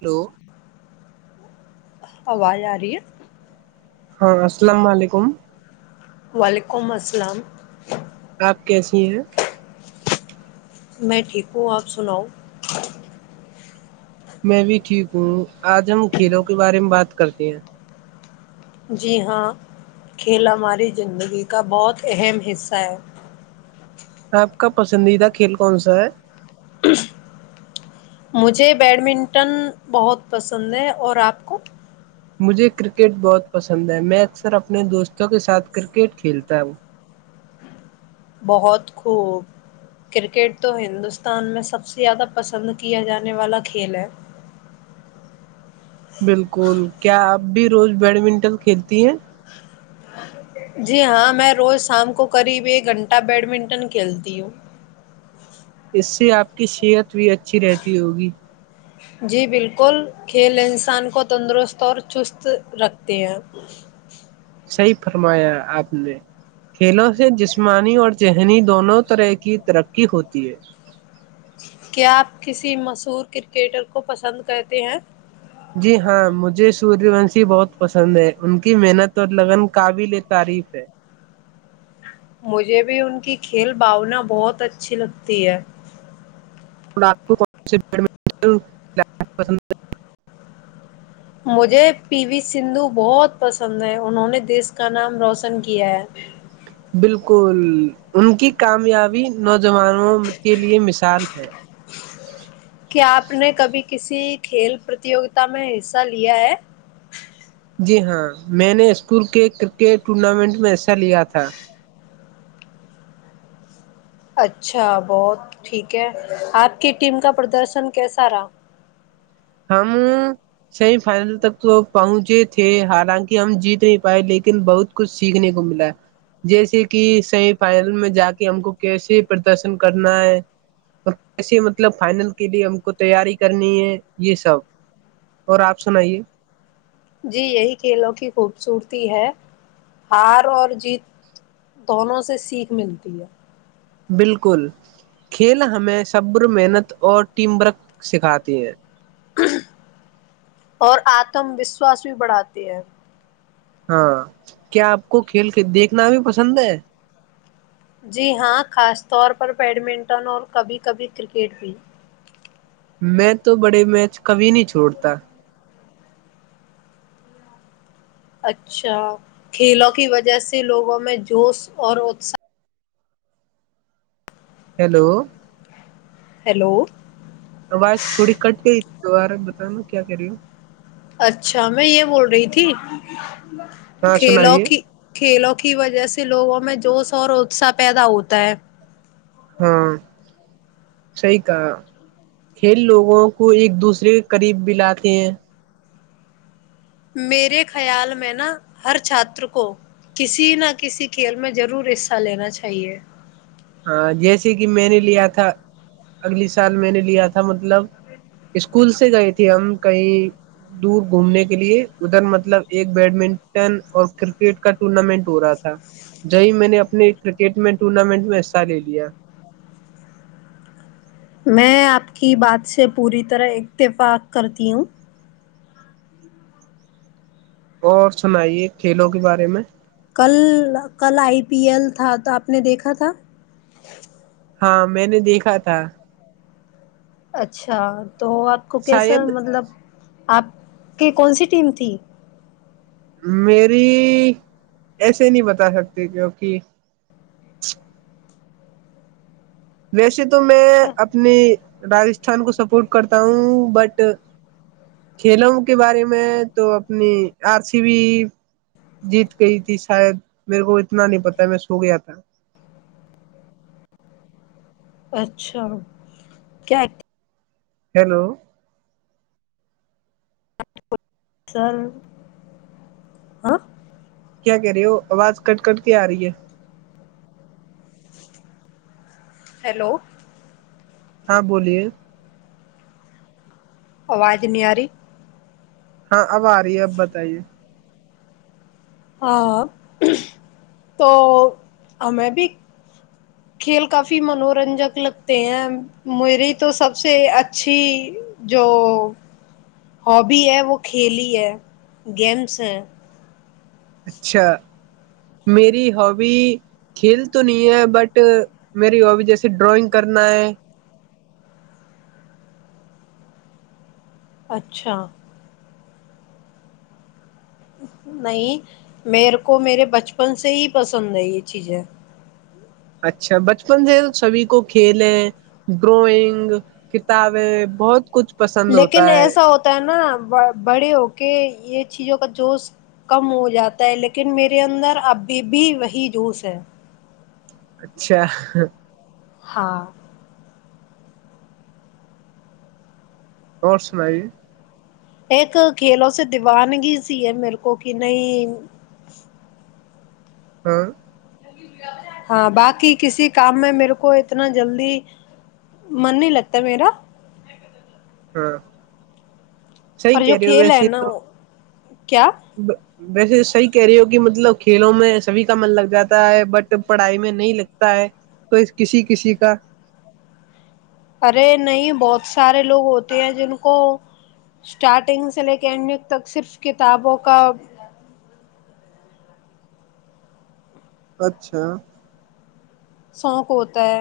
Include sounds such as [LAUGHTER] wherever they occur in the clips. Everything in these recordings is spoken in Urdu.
ہیلو او یار ہاں السلام علیکم وعلیکم السلام آپ کیسی ہیں میں ٹھیک ہ آپ سناؤ میں بھی ٹھیک ہوں آج ہم کھیلوں کے بارے میں بات کرتے ہیں جی ہاں کھیل ہماری زندگی کا بہت اہم حصہ ہے آپ کا پسندیدہ کھیل کون سا ہے مجھے بیڈمنٹن بہت پسند ہے اور آپ کو مجھے کرکٹ بہت پسند ہے میں اکثر اپنے دوستوں کے ساتھ کرکٹ کھیلتا ہوں بہت خوب کرکٹ تو ہندوستان میں سب سے زیادہ پسند کیا جانے والا کھیل ہے بالکل کیاپ اب بھی روز بیڈمنٹن کھیلتی ہیں جی ہاں میں روز شام کو قریب ایک گھنٹہ بیڈمنٹن کھیلتی ہوں اس سے آپ کی صحت بھی اچھی رہتی ہوگی جی بالکل کھیل انسان کو تندرست اور چست رکھتے ہیں صحیح فرمایا آپ نے کھیلوں سے جسمانی اور ذہنی دونوں طرح کی ترقی ہوتی ہے کیا آپ کسی مشہور کرکٹر کو پسند کرتے ہیں جی ہاں مجھے سوریہ وونشی بہت پسند ہے ان کی محنت اور لگن قابل تعریف ہے مجھے بھی ان کی کھیل بھاونا بہت اچھی لگتی ہے اور آپ کو کون سے بیڈٹ پند مجھے پی وی سندو بہت پسند ہے انہوں نے دیس کا نام روشن کیا ہے بالکل ان کی کامیابی نوجوانوں کے لیے مثال ہے کیا آپ نے کبھی کسی کھیل پرتوگتا میں حصہ لیا ہے جی ہاں میں نے اسکول کے کرکٹ ٹورنامنٹ میں حصہ لیا تھا اچھا بہت ٹھیک ہے آپ کی ٹیم کا پردرشن کیسا رہا ہم سیمی فائنل تک تو پہنچے تھے حالانکہ ہم جیت نہیں پائے لیکن بہت کچھ سیکھنے کو ملا جیسے کہ سیمی فائنل میں جا کے ہم کو کیسے پردرشن کرنا ہے اور کیسے مطلب فائنل کے لیے ہم کو تیاری کرنی ہے یہ سب اور آپ سنائیے جی یہی کھیلوں کی خوبصورتی ہے ہار اور جیت دونوں سے سیکھ ملتی ہے بالکل کھیل ہمیں صبر محنت اور ٹیم ورک سکھاتی ہیں اور آتم وشواس بھی بڑھاتی ہے ہاں کیا آپ کو کھیل دیکھنا اھی پسند ہے جی ہاں خاص طور پر بیڈمنٹن اور کبھی کبھی کرکٹ بھی میں تو بڑے میچ کبھی نہیں چھوڑتا اچھا کھیلوں کی وجہ سے لوگوں میں جوش اور اتساہ ہیلو ہیلو آواز تھوڑی کٹ گئی ت دوبارہ بتانا کیا کر رہی ہوں اچھا میں یہ بول رہی تھی ہاں کھیلوں سنائیے کی کھیلوں کی وجہ سے لوگوں میں جوش اور اتصاہ پیدا ہوتا ہے ہاں صحی کہا کھیل لوگوں کو ایک دوسرے کے قریب بلاتے ہیں میرے خیال میں نا ہر چھاتر کو کسی نہ کسی کھیل میں ضرور حصہ لینا چاہیے ہاں جیسے کہ میں نے لیا تھا اگلی سال میں نے لیا تھا مطلب اسکول سے گئے تھے ہم کہیں دور گھومنے کے لیے ادھر مطلب ایک بیڈمنٹن اور کرکٹ کا ٹورنامنٹ ہو رہا تھا جی میں نے اپنے کرکٹ میں ٹورنامنٹ میں سال لیا میں آپ کی بات سے پوری طرح اتفاق کرتی ہوں اور سنائیے کھیلوں کے بارے میں کل کل آئی پی ایل تھا تو آپ نے دیکھا تھا ہاں میں نے دیکھا تھا اچھا تو آپ کو کیسا شاید مطلب آپ کی کون سی ٹیم تھی میری ایسے نہیں بتا سکتی کیوںک ویسے تو میں اپنی راستھان کو سپورٹ کرتا ہوں بٹ کھیلوں کے بارے میں تو اپنی آر سی بھی جیت گئی تھی شاید میرے کو اتنا نہیں پتا میں سو گیا تھا اچھا کیا ہیلو [INAUDIBLE] کیا کہہ رہے ہو آواز کٹ کٹ کے آ رہی ہے ہیلو ہاں بولیے آواز نہیںیاری ہاں اب آ رہی ہے اب بتائیے ہاں تو ہمیں بھی کھیل کافی منورنجک لگتے ہیں میری تو سب سے اچھی جو ہابی ہے وہ کھیلی ہے گیمس ہیں اچھا میری ہابی کھیل تو نہیں ہے بٹ میری ہابی جیسے ڈرائنگ کرنا ہے اچھا نہیں میرے کو میرے بچپن سے ہی پسند ہے یہ چیزیں اچھا بچپن سے سبھی کو کھیلیں ڈرائنگ کتابیں بہت کچھ پسند لیکن ہوتا ہے ایسا ہوتا ہے نا بڑے ہو کے یہ چیزوں کا جوش کم ہو جاتا ہے لیکن میرے اندر ابھی بھی وہی جوش ہے اچھا ہاں اور سنائی ایک کھیلوں سے دیوانگی سی ہے میرے کو کہ نہیں ہاں ہاں باقی کسی کام میں میرے کو اتنا جلدی من نہیں لگتا میرا ہاں سی پر جو کر رہے ہو کھیل ہے ویسے نا تو کیا ویسے صحیح کہہ رہی ہو کہ مطلب کھیلوں میں سبھی کا من لگ جاتا ہے بٹ پڑھائی میں نہیں لگتا ہے تو کسی کسی کا ارے نہیں بہت سارے لوگ ہوتے ہیں جن کو اسٹارٹنگ سے لے کے انینڈنگ تک صرف کتابوں کا اچھا سوق ہوتا ہے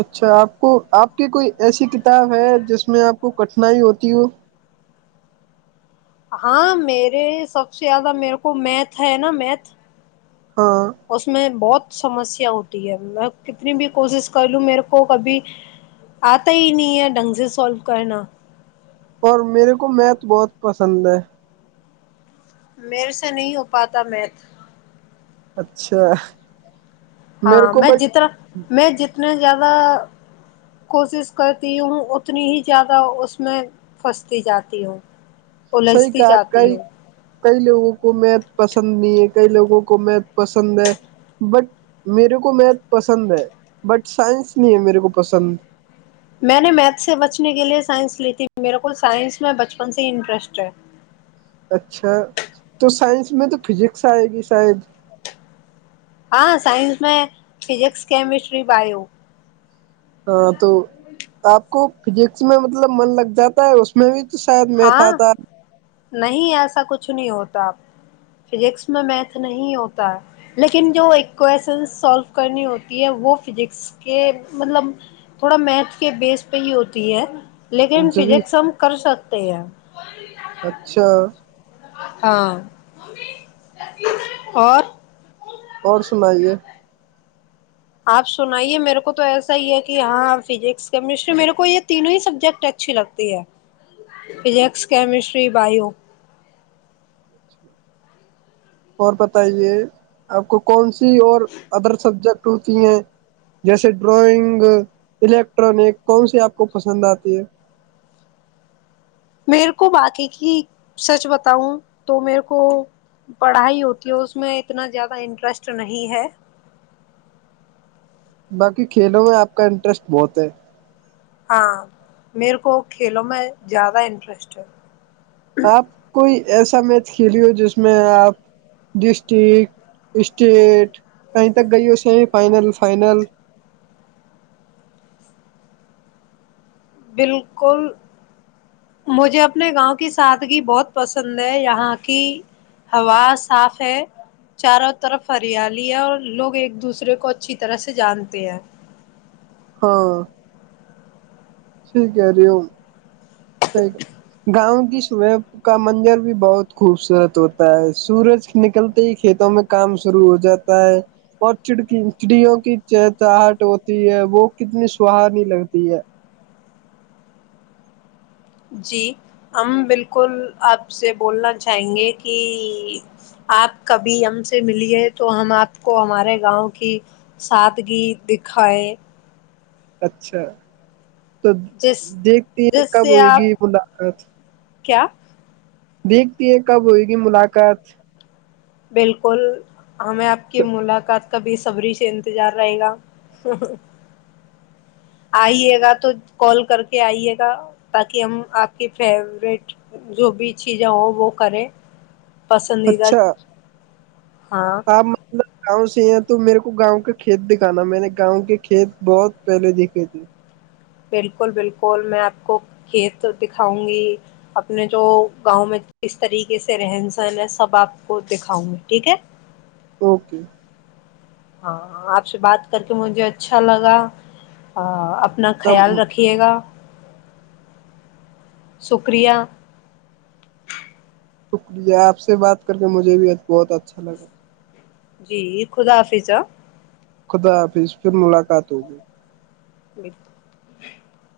اچھا آپ کو آپ کی کوئی ایسی کتاب ہے جس میں آپ کو کٹھنائی ہوتی ہو ہاں میرے سب سے زیادہ میرے کو میتھ ہے نا میتھ ہاں اس میں بہت سمسیا ہوتی ہے میں کتنی بھی کوشش کر لوں میرے کو کبھی آتا ہی نہیں ہے ڈھنگ سے سولو کرنا اور میرے کو میتھ بہت پسند ہے مے سے نہیں ہو پاتا میت اچھا میرے ہاں کو میں بٹ جتنا میں جتنے زیادہ زیادہ کوشش کرتی ہوں اتنی ہی زیادہ اس میں پھنستی جاتی ہوں سی الجھتی کہ کئی جاتی ہوں کئی لوگوں کو میتھ پسند نہیں ہے کئی لوگوں کو میتھ پسند ہے بٹ میرے کو میتھ پسند ہے بٹ سائنس نہیں ہے میرے کو پسند میں نے میتھ سے بچنے کے لیئے سائنس لی تھی میرے کول سائنس میں بچپن سے ہی انٹرسٹ ہے اچھا تو سائنس میں تو فزکس آئے گی شاید ہاں سائنس میں فزکس کیمسٹری بو ہاں تو آپ کو فزکس میں مطلب من لگ جاتا ہے اس میں بھی تو شاید میں تھا ہاں تھا نہیں ایسا کچھ نہیں ہوتا فزکس میں میتھ نہیں ہوتا لیکن جو ایکویشن سالو کرنی ہوتی ہے وہ فزکس کے مطلب تھوڑا میتھ کے بیس پہ ہی ہوتی ہے لیکن جبھی فزس ہم کر سک اچھا [INAUDIBLE] ہاں اور اور سنائیے آپ سنائیے میرے کو تو ایسا ہی ہے کہ ہاں فزکس کیمسٹری میرے کو یہ تینوں ہی سبجیکٹ اچھی لگتی ہے فزکس کیمسٹری بایو اور بتائیے آپ کو کون سی اور ادر سبجیکٹ ہوتی ہیں جیسے ڈرائنگ الیکٹرانک کون سی آپ کو پسند آتی ہے میرے کو باقی کی سچ بتاؤں تو میرے کو پڑھائی ہوتی ہے اس میں اتنا زیادہ انٹرسٹ نہیں ہے باقی کھیلوں میں آپ کا انٹرسٹ بہت ہے ہاں میرے کو کھیلوں میں زیادہ انٹرسٹ ہے آپ کوئی [INAUDIBLE] ایسا میچ کھیلی ہو جس میں آپ ڈسٹرک اسٹیٹ کہیں تک گئی ہو سیمی فائنل فائنل بالکل مجھے اپنے گاؤں کی سادگی بہت پسند ہے یہاں کی ہوا صاف ہے چاروں طرف ہریالی ہے اور لوگ ایک دوسرے کو اچھی طرح سے جانتے ہیں ہاں [INAUDIBLE] ٹھیک ہے ہرمیک گاؤں کی صبحب کا منجر بھی بہت خوبصورت ہوتا ہے سورج نکلتے ہی کھیتوں میں کام شروع ہو جاتا ہے اور چڑکی چڑیوں کی چہچاہٹ ہوتی ہے وہ کتنی سہانی لگتی ہے جی ہم بالکل آپ سے بولنا چاہیں گے کہ آپ کبھی ہم سے ملیے تو ہم آپ کو ہمارے گاؤں کی سادگی دکھائے اچھا [INAUDIBLE] تو جس دیکھتی ہے جس کب سے ہوئے آپ گی ملاقات کیا دیکھتی ہے کب ہوئے گی ملاقات بالکل ہمیں آپ کی ملاقات کا ب صبری سے انتظار رہے گا آئیے گا تو کال کر کے آئیے گا تاکہ ہم آپ کی فیورٹ جو بھی چیزیں ہو وہ کریں پسندیدہ [INAUDIBLE] اچھا ہاں آپ مطلب گاؤں سے یہ تو میرے کو گاؤں کا کھیت دکھانا میں نے گاؤں کے کھیت بہت پہلے دیکھے تھے بالکل بالکل میں آپ کو کھیت دکھاؤں گی اپنے جو گاؤں میں کس طریقے سے رہن سہن ہے سب آپ کو دکھاؤں گی ٹھیک ہے اوکے [INAUDIBLE] ہاں آپ سے بات کر کے مجھے اچھا لگا اپنا خیال رکھیے گا شکریہ [INAUDIBLE] شکریہ آپ سے بات کر کے مجھے بھی بہت اچھا لگا جی خدا حافظا خدا حافظ پھر ملاقات ہوگی جی [INAUDIBLE]